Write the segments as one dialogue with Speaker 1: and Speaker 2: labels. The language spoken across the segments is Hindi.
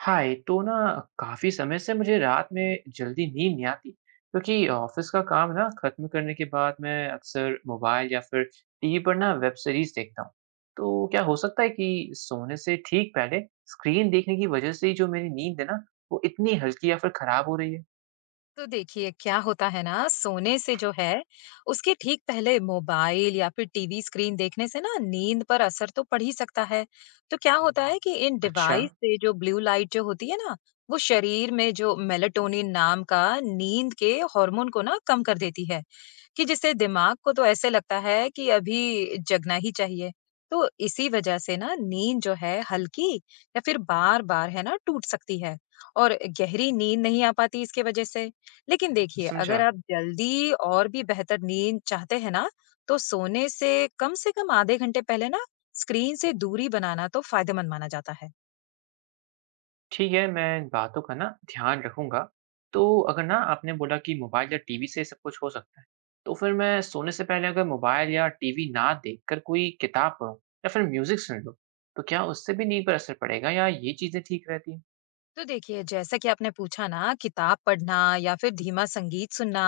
Speaker 1: हाय तो ना काफी समय से मुझे रात में जल्दी नींद नहीं आती क्योंकि ऑफिस का काम ना खत्म करने के बाद मैं अक्सर मोबाइल या फिर टीवी पर ना वेब सीरीज देखता हूँ। तो क्या हो सकता है कि सोने से ठीक पहले स्क्रीन देखने की वजह से ही जो मेरी नींद है ना, वो इतनी हल्की या फिर खराब हो रही है?
Speaker 2: तो देखिए क्या होता है ना सोने से जो है उसके ठीक पहले मोबाइल या फिर टीवी स्क्रीन देखने से ना नींद पर असर तो पड़ ही सकता है। तो क्या होता है कि इन
Speaker 1: अच्छा।
Speaker 2: डिवाइस से जो ब्लू लाइट जो होती है ना वो शरीर में जो मेलाटोनिन नाम का नींद के हार्मोन को ना कम कर देती है कि जिससे दिमाग को तो ऐसे लगता है कि अभी जगना ही चाहिए। तो इसी वजह से ना नींद जो है हल्की या फिर बार-बार है ना टूट सकती है और गहरी नींद नहीं आ पाती इसकी वजह से। लेकिन देखिए
Speaker 1: समझा।
Speaker 2: अगर आप जल्दी और भी बेहतर नींद चाहते हैं ना, तो सोने से कम आधे घंटे पहले ना स्क्रीन से दूरी बनाना तो फायदेमंद माना जाता है।
Speaker 1: ठीक है, मैं इन बातों का ना ध्यान रखूँगा। तो अगर ना आपने बोला कि मोबाइल या टीवी से सब कुछ हो सकता है, तो फिर मैं सोने से पहले अगर मोबाइल या टीवी ना देखकर कोई किताब पढूँ या फिर म्यूज़िक सुन लूँ, तो क्या उससे भी नींद पर असर पड़ेगा या ये चीज़ें ठीक रहती हैं?
Speaker 2: तो देखिए जैसा कि आपने पूछा ना किताब पढ़ना या फिर धीमा संगीत सुनना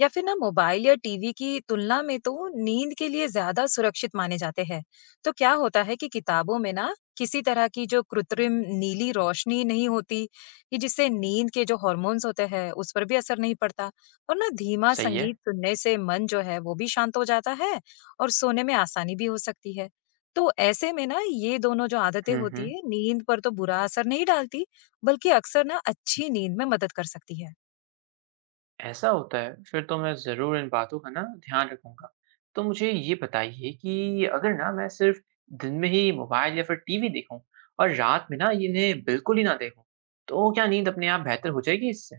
Speaker 2: या फिर ना मोबाइल या टीवी की तुलना में तो नींद के लिए ज्यादा सुरक्षित माने जाते हैं। तो क्या होता है कि किताबों में ना किसी तरह की जो कृत्रिम नीली रोशनी नहीं होती कि जिससे नींद के जो हॉर्मोन्स होते हैं उस पर भी असर नहीं पड़ता, और ना धीमा
Speaker 1: सही है।
Speaker 2: संगीत सुनने से मन जो है वो भी शांत हो जाता है और सोने में आसानी भी हो सकती है। तो ऐसे में ना ये दोनों जो आदतें
Speaker 1: हुँ,
Speaker 2: होती
Speaker 1: हुँ।
Speaker 2: है नींद पर तो बुरा असर नहीं डालती, बल्कि अक्सर ना अच्छी नींद में मदद कर सकती है।
Speaker 1: ऐसा होता है, फिर तो मैं ज़रूर इन बातों का ना ध्यान रखूँगा। तो मुझे ये बताइए कि अगर ना मैं सिर्फ़ दिन में ही मोबाइल या फिर टीवी देखूँ और रात में ना इन्हें बिल्कुल ही ना देखूँ, तो क्या नींद अपने आप बेहतर हो जाएगी इससे?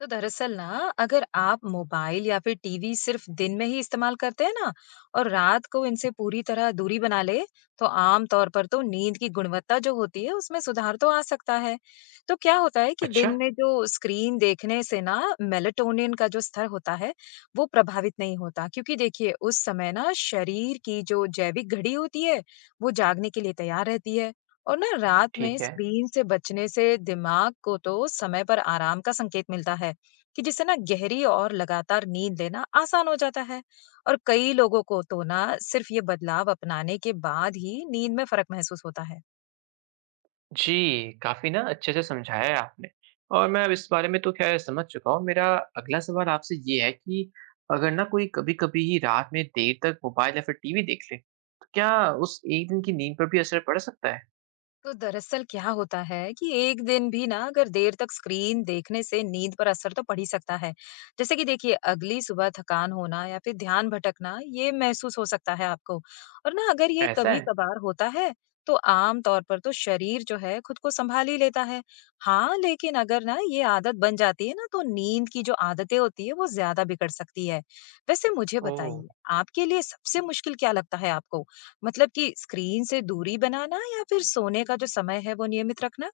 Speaker 2: तो दरअसल ना अगर आप मोबाइल या फिर टीवी सिर्फ दिन में ही इस्तेमाल करते हैं ना और रात को इनसे पूरी तरह दूरी बना ले, तो आम तौर पर तो नींद की गुणवत्ता जो होती है उसमें सुधार तो आ सकता है। तो क्या होता है कि
Speaker 1: अच्छा,
Speaker 2: दिन में जो स्क्रीन देखने से ना मेलाटोनिन का जो स्तर होता है वो प्रभावित नहीं होता, क्योंकि देखिए उस समय ना शरीर की जो जैविक घड़ी होती है वो जागने के लिए तैयार रहती है। और ना रात में
Speaker 1: ठीक है।
Speaker 2: स्क्रीन से बचने से दिमाग को तो समय पर आराम का संकेत मिलता है कि जिससे ना गहरी और लगातार नींद लेना आसान हो जाता है, और कई लोगों को तो ना सिर्फ ये बदलाव अपनाने के बाद ही नींद में फर्क महसूस होता है।
Speaker 1: जी, काफ़ी ना अच्छे से समझाया है आपने और मैं अब इस बारे में तो ख़ैर समझ चुका हूँ। मेरा अगला सवाल आपसे ये है कि अगर ना कोई कभी-कभी ही रात में देर तक मोबाइल या फिर टीवी देख ले, तो क्या उस एक दिन की नींद पर भी असर पड़ सकता है?
Speaker 2: तो दरअसल क्या होता है कि एक दिन भी ना अगर देर तक स्क्रीन देखने से नींद पर असर तो पड़ ही सकता है। जैसे कि देखिए अगली सुबह थकान होना या फिर ध्यान भटकना, ये महसूस हो सकता है आपको। और ना अगर ये
Speaker 1: ऐसा
Speaker 2: कभी
Speaker 1: है?
Speaker 2: कभार होता है तो आम तौर पर तो शरीर जो है खुद को संभाल ही लेता है। हाँ, लेकिन अगर ना ये आदत बन जाती है ना, तो नींद की जो आदतें होती है वो ज्यादा बिगड़ सकती है। वैसे मुझे
Speaker 1: ओह!
Speaker 2: बताइए, आपके लिए सबसे मुश्किल क्या लगता है आपको? मतलब कि स्क्रीन से दूरी बनाना या फिर सोने का जो समय है वो नियमित रखना?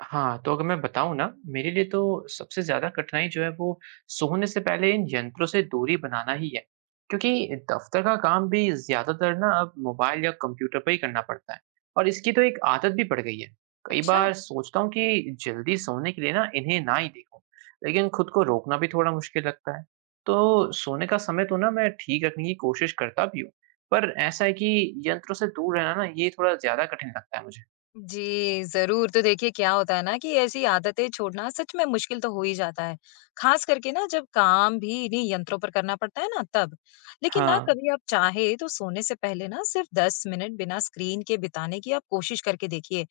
Speaker 1: हाँ, तो अगर मैं बताऊँ ना, मेरे लिए तो सबसे ज़्यादा कठिनाई जो है वो सोने से पहले इन यंत्रों से दूरी बनाना ही है। क्योंकि दफ़्तर का काम भी ज़्यादातर ना अब मोबाइल या कंप्यूटर पर ही करना पड़ता है और इसकी तो एक आदत भी पड़ गई है। कई
Speaker 2: अच्छा।
Speaker 1: बार सोचता हूँ कि जल्दी सोने के लिए ना इन्हें ना ही देखूँ, लेकिन खुद को रोकना भी थोड़ा मुश्किल लगता है। तो सोने का समय तो ना मैं ठीक रखने की कोशिश करता भी हूँ, पर ऐसा है कि यंत्रों से दूर रहना ना ये थोड़ा ज़्यादा कठिन लगता है मुझे।
Speaker 2: जी जरूर। तो देखिए क्या होता है ना कि ऐसी आदतें छोड़ना सच में मुश्किल तो हो ही जाता है, खास करके ना जब काम भी इन्हीं यंत्रों पर करना पड़ता है ना तब। लेकिन ना
Speaker 1: हाँ।
Speaker 2: कभी आप चाहे तो सोने से पहले ना सिर्फ 10 मिनट बिना स्क्रीन के बिताने की आप कोशिश करके देखिए।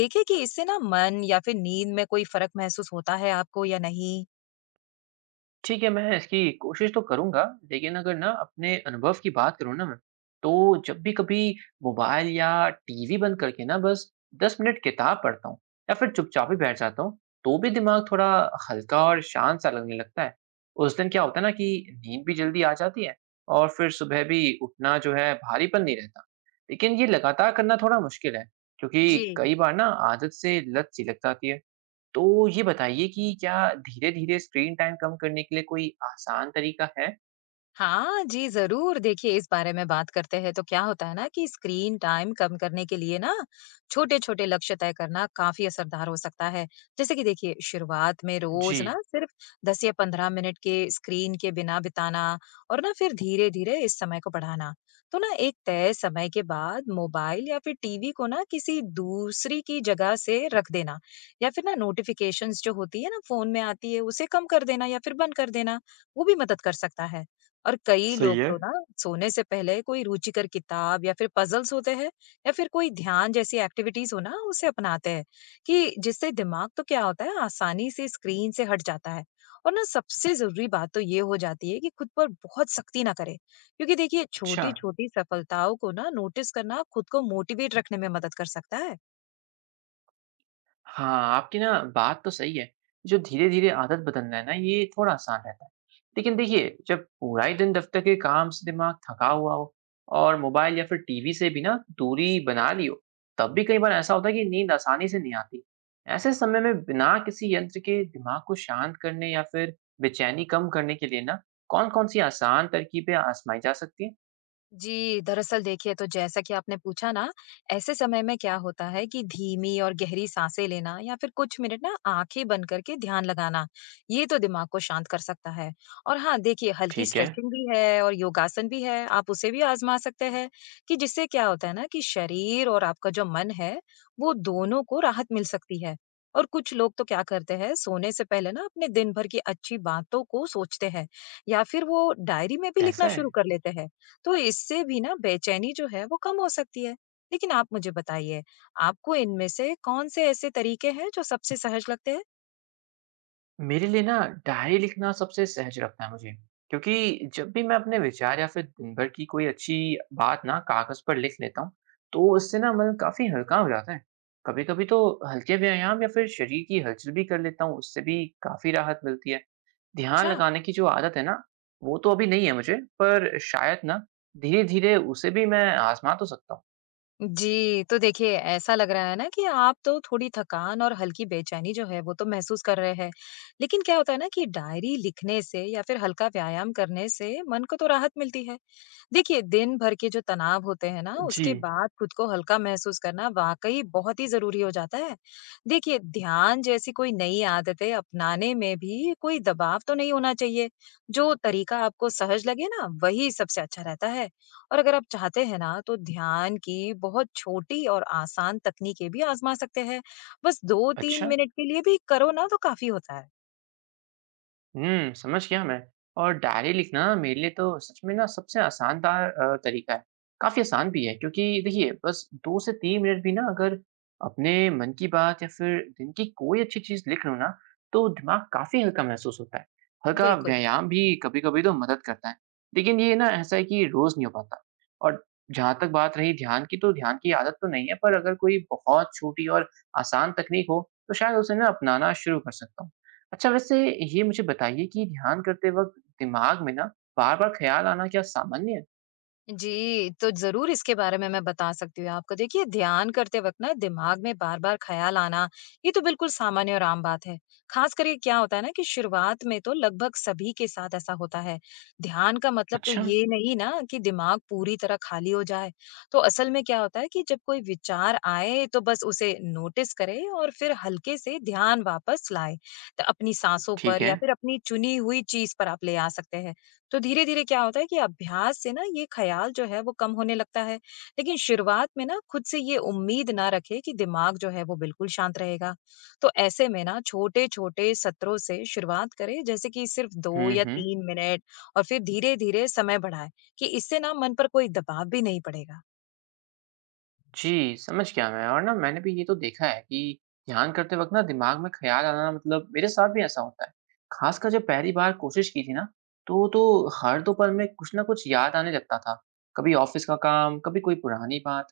Speaker 2: देखिए कि इससे ना मन या फिर नींद में कोई फर्क महसूस होता है आपको या नहीं।
Speaker 1: ठीक है, मैं इसकी कोशिश तो करूँगा, लेकिन अगर ना अपने अनुभव की बात करूँ ना मैं, तो जब भी कभी मोबाइल या टीवी बंद करके ना बस 10 मिनट किताब पढ़ता हूँ या फिर चुपचाप ही बैठ जाता हूँ, तो भी दिमाग थोड़ा हल्का और शांत सा लगने लगता है। उस दिन क्या होता है ना कि नींद भी जल्दी आ जाती है और फिर सुबह भी उठना जो है, भारीपन नहीं रहता। लेकिन ये लगातार करना थोड़ा मुश्किल है, क्योंकि
Speaker 2: जी।
Speaker 1: कई बार ना आदत से लत सी लग जाती है। तो ये बताइए कि क्या धीरे-धीरे स्क्रीन टाइम कम करने के लिए कोई आसान तरीका है?
Speaker 2: हाँ जी, ज़रूर। देखिए, इस बारे में बात करते हैं तो क्या होता है ना कि स्क्रीन टाइम कम करने के लिए ना छोटे-छोटे लक्ष्य तय करना काफ़ी असरदार हो सकता है। जैसे कि देखिए, शुरुआत में
Speaker 1: जी।
Speaker 2: रोज़ ना सिर्फ़ 10 या 15 मिनट के स्क्रीन के बिना बिताना और ना फिर धीरे-धीरे इस समय को बढ़ाना। तो ना एक तय समय के बाद मोबाइल या फिर टीवी को ना किसी दूसरी की जगह से रख देना, या फिर ना नोटिफ़िकेशंस जो होती है ना फ़ोन में आती है, उसे कम कर देना या फिर बंद कर देना, वो भी मदद कर सकता है। और कई
Speaker 1: सही
Speaker 2: लोग
Speaker 1: है।
Speaker 2: तो ना सोने से पहले कोई रुचिकर किताब या फिर पजल्स होते हैं या फिर कोई ध्यान जैसी एक्टिविटीज हो ना उसे अपनाते हैं कि जिससे दिमाग तो क्या होता है आसानी से स्क्रीन से हट जाता है। और ना सबसे जरूरी बात तो ये हो जाती है कि खुद पर बहुत सख्ती ना करें, क्योंकि देखिए
Speaker 1: अच्छा।
Speaker 2: छोटी छोटी सफलताओं को ना नोटिस करना खुद को मोटिवेट रखने में मदद कर सकता है।
Speaker 1: हाँ, आपकी ना बात तो सही है। जो धीरे-धीरे आदत बदलना है ना, ये थोड़ा आसान रहता है। लेकिन देखिए, जब पूरा ही दिन दफ्तर के काम से दिमाग थका हुआ हो और मोबाइल या फिर टीवी से भी ना दूरी बना ली हो, तब भी कई बार ऐसा होता है कि नींद आसानी से नहीं आती। ऐसे समय में बिना किसी यंत्र के दिमाग को शांत करने या फिर बेचैनी कम करने के लिए ना, कौन-कौन सी आसान तरकीबें आजमाई जा सकती हैं?
Speaker 2: जी, दरअसल देखिए तो जैसा कि आपने पूछा ना, ऐसे समय में क्या होता है कि धीमी और गहरी साँसें लेना या फिर कुछ मिनट ना आँखें बंद करके ध्यान लगाना, ये तो दिमाग को शांत कर सकता है। और हाँ, देखिए हल्की
Speaker 1: ठीक है,
Speaker 2: स्ट्रेचिंग भी है और योगासन भी है, आप उसे भी आज़मा सकते हैं कि जिससे क्या होता है ना कि शरीर और आपका जो मन है, वो दोनों को राहत मिल सकती है। और कुछ लोग तो क्या करते हैं, सोने से पहले ना अपने दिन भर की अच्छी बातों को सोचते हैं या फिर वो डायरी में भी लिखना
Speaker 1: ऐसा
Speaker 2: शुरू
Speaker 1: है।
Speaker 2: कर लेते हैं। तो इससे भी ना बेचैनी जो है वो कम हो सकती है। लेकिन आप मुझे बताइए, आपको इनमें से कौन से ऐसे तरीके हैं जो सबसे सहज लगते हैं?
Speaker 1: मेरे लिए ना डायरी लिखना सबसे सहज लगता है मुझे, क्योंकि जब भी मैं अपने विचार या फिर दिन भर की कोई अच्छी बात ना कागज पर लिख लेता हूँ, तो इससे ना मन काफी हल्का हो जाता है। कभी कभी तो हल्के व्यायाम या फिर शरीर की हलचल भी कर लेता हूँ, उससे भी काफी राहत मिलती है। ध्यान
Speaker 2: अच्छा।
Speaker 1: लगाने की जो आदत है ना, वो तो अभी नहीं है मुझे। पर शायद ना धीरे धीरे उसे भी मैं आजमा तो सकता हूँ।
Speaker 2: जी, तो देखिए ऐसा लग रहा है ना कि आप तो थोड़ी थकान और हल्की बेचैनी जो है वो तो महसूस कर रहे हैं। लेकिन क्या होता है ना कि डायरी लिखने से या फिर हल्का व्यायाम करने से मन को तो राहत मिलती है। देखिए दिन भर के जो तनाव होते हैं ना
Speaker 1: जी।
Speaker 2: उसके बाद खुद को हल्का महसूस करना वाकई बहुत ही जरूरी हो जाता है। देखिए ध्यान जैसी कोई नई आदतें अपनाने में भी कोई दबाव तो नहीं होना चाहिए। जो तरीका आपको सहज लगे ना वही सबसे अच्छा रहता है। और अगर आप चाहते हैं ना तो ध्यान की बहुत छोटी और आसान तकनीकें भी आजमा सकते हैं, बस दो तीन
Speaker 1: अच्छा।
Speaker 2: मिनट के लिए भी करो ना तो काफी होता है।
Speaker 1: हुँ, समझ गया मैं। और डायरी लिखना मेरे लिए तो सच में ना सबसे आसान तरीका है। काफ़ी आसान भी है क्योंकि देखिए बस 2 से 3 मिनट भी ना अगर अपने मन की बात या फिर दिन की कोई अच्छी चीज़ लिख लूँ ना, तो दिमाग काफ़ी हल्का महसूस होता है। हल्का
Speaker 2: बिल्कुल।
Speaker 1: व्यायाम भी कभी-कभी तो मदद करता है। लेकिन ये ना ऐसा है कि रोज़ नहीं हो पाता। और जहाँ तक बात रही ध्यान की, तो ध्यान की आदत तो नहीं है, पर अगर कोई बहुत छोटी और आसान तकनीक हो, तो शायद उसे ना अपनाना शुरू कर सकता हूँ। अच्छा, वैसे ये मुझे बताइए कि ध्यान करते वक़्त दिमाग में ना बार-बार ख़्याल आना क्या सामान्य है?
Speaker 2: जी, तो ज़रूर इसके बारे में मैं बता सकती हूँ आपको। देखिए, ध्यान करते वक़्त ना दिमाग में बार-बार ख़्याल आना, ये तो बिल्कुल सामान्य और आम बात है। ख़ास करके क्या होता है ना कि शुरुआत में तो लगभग सभी के साथ ऐसा होता है। ध्यान का मतलब तो
Speaker 1: अच्छा,
Speaker 2: ये नहीं ना कि दिमाग पूरी तरह खाली हो जाए। तो असल में क्या होता है कि जब कोई विचार आए, तो बस उसे नोटिस करें और फिर हल्के से ध्यान वापस लाएँ। तो अपनी साँसों
Speaker 1: ठीक
Speaker 2: पर
Speaker 1: है।
Speaker 2: या फिर अपनी चुनी हुई चीज़ पर आप ले आ सकते हैं। तो धीरे-धीरे क्या होता है कि अभ्यास से ना ये ख्याल जो है वो कम होने लगता है। लेकिन शुरुआत में ना खुद से ये उम्मीद ना रखें कि दिमाग जो है वो बिल्कुल शांत रहेगा। तो ऐसे में ना छोटे-छोटे सत्रों से शुरुआत करें, जैसे कि सिर्फ 2
Speaker 1: हुँ,
Speaker 2: या
Speaker 1: हुँ।
Speaker 2: 3 मिनट, और फिर धीरे-धीरे समय बढ़ाएँ कि इससे ना मन पर कोई दबाव भी नहीं पड़ेगा।
Speaker 1: जी, समझ गया मैं। और ना मैंने भी ये तो देखा है कि ध्यान करते वक़्त ना दिमाग में ख़्याल आना, मतलब मेरे साथ भी ऐसा होता है। ख़ासकर जब पहली बार कोशिश की थी ना, तो हर दोपहर में कुछ ना कुछ याद आने लगता था। कभी ऑफ़िस का काम, कभी कोई पुरानी बात।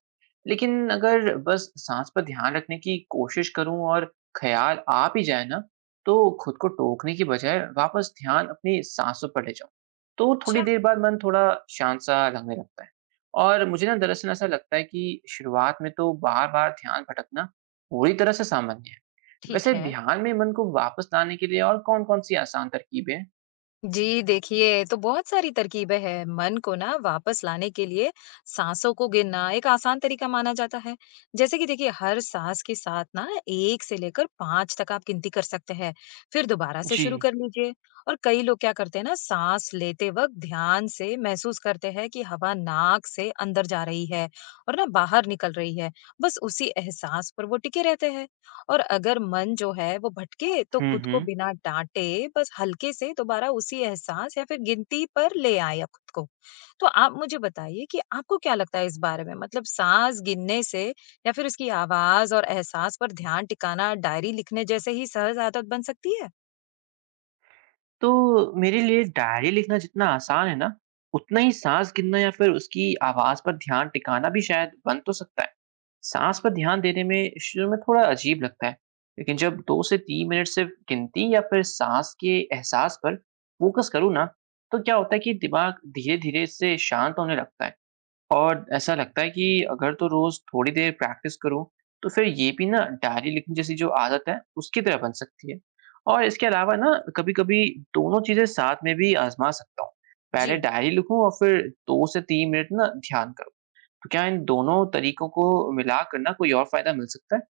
Speaker 1: लेकिन अगर बस साँस पर ध्यान रखने की कोशिश करूँ और ख़्याल आ भी जाए ना, तो खुद को टोकने की बजाय वापस ध्यान अपनी साँसों पर ले जाऊँ। तो थोड़ी
Speaker 2: अच्छा।
Speaker 1: देर बाद मन थोड़ा शांत सा लगने लगता है। और मुझे ना दरअसल ऐसा लगता है कि शुरुआत में तो बार-बार ध्यान भटकना पूरी तरह से सामान्य है।
Speaker 2: ठीक
Speaker 1: वैसे
Speaker 2: है।
Speaker 1: ध्यान में मन को वापस लाने के लिए और कौन-कौन सी आसान तरकीबें हैं?
Speaker 2: जी, देखिए तो बहुत सारी तरकीबें हैं मन को ना वापस लाने के लिए। सांसों को गिनना एक आसान तरीका माना जाता है। जैसे कि देखिए हर सांस के साथ ना 1 से लेकर 5 तक आप गिनती कर सकते हैं, फिर दोबारा से
Speaker 1: जी,
Speaker 2: शुरू कर लीजिए। और कई लोग क्या करते हैं ना, सांस लेते वक्त ध्यान से महसूस करते हैं कि हवा नाक से अंदर जा रही है और ना बाहर निकल रही है, बस उसी एहसास पर वो टिके रहते हैं। और अगर मन जो है वो भटके तो
Speaker 1: हुँ,
Speaker 2: खुद को
Speaker 1: हुँ।
Speaker 2: बिना डांटे बस हल्के से दोबारा उसी एहसास या फिर गिनती पर ले आए आप खुद को। तो आप मुझे बताइए कि आपको क्या लगता है इस बारे में? मतलब सांस गिनने से या फिर उसकी आवाज और एहसास पर ध्यान टिकाना डायरी लिखने जैसे ही सहज आदत बन सकती है?
Speaker 1: तो मेरे लिए डायरी लिखना जितना आसान है ना, उतना ही साँस गिनना या फिर उसकी आवाज़ पर ध्यान टिकाना भी शायद बन तो सकता है। साँस पर ध्यान देने में शुरू में थोड़ा अजीब लगता है, लेकिन जब 2 से 3 मिनट सिर्फ गिनती या फिर साँस के एहसास पर फ़ोकस करूँ ना, तो क्या होता है कि दिमाग धीरे-धीरे इससे शांत होने लगता है। और ऐसा लगता है कि अगर तो रोज़ थोड़ी देर प्रैक्टिस करूँ, तो फिर ये भी ना डायरी लिखने जैसी जो आदत है, उसकी तरह बन सकती है। और इसके अलावा ना कभी-कभी दोनों चीज़ें साथ में भी आज़मा सकता हूँ। पहले
Speaker 2: जी।
Speaker 1: डायरी लिखूँ और फिर 2 से 3 मिनट ना ध्यान करूँ। तो क्या इन दोनों तरीकों को मिलाकर ना कोई और फ़ायदा मिल सकता है?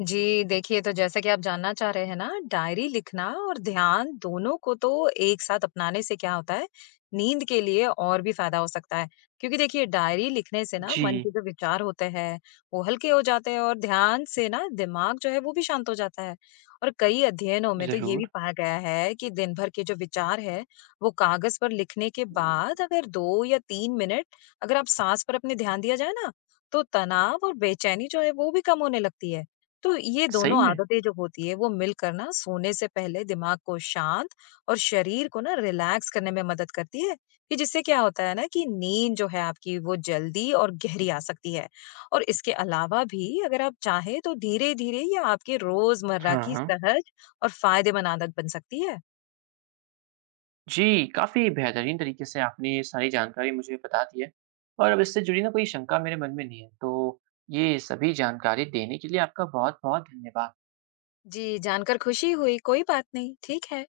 Speaker 2: जी, देखिए तो जैसा कि आप जानना चाह रहे हैं ना, डायरी लिखना और ध्यान दोनों को तो एक साथ अपनाने से क्या होता है, नींद के लिए और भी फ़ायदा हो सकता है। क्योंकि देखिए डायरी लिखने से ना मन के
Speaker 1: जी,
Speaker 2: जो विचार होते हैं, वो हल्के हो जाते हैं, और ध्यान से ना दिमाग जो है वो भी शांत हो जाता है। और कई अध्ययनों में तो ये भी
Speaker 1: ज़रूर।
Speaker 2: पाया गया है कि दिन भर के जो विचार हैं, वो कागज़ पर लिखने के बाद अगर 2 या 3 मिनट अगर आप साँस पर अपने ध्यान दिया जाए ना, तो तनाव और बेचैनी जो है वो भी कम होने लगती है। तो ये
Speaker 1: सही
Speaker 2: दोनों
Speaker 1: में?
Speaker 2: आदतें जो होती है वो मिलकर ना सोने से पहले दिमाग को शांत और शरीर को ना रिलैक्स करने में मदद करती है कि जिससे क्या होता है ना कि नींद जो है आपकी वो जल्दी और गहरी आ सकती है। और इसके अलावा भी अगर आप चाहें तो धीरे धीरे ये आपके रोजमर्रा की
Speaker 1: हाँ।
Speaker 2: सहज और फायदेमंद आदत बन सकती है।
Speaker 1: जी, काफ़ी बेहतरीन तरीके से आपने ये सारी जानकारी मुझे बता दी है और अब इससे जुड़ी ना कोई शंका मेरे मन में नहीं है। तो ये सभी जानकारी देने के लिए आपका बहुत-बहुत धन्यवाद।
Speaker 2: जी, जानकर खुशी हुई। कोई बात नहीं। ठीक है।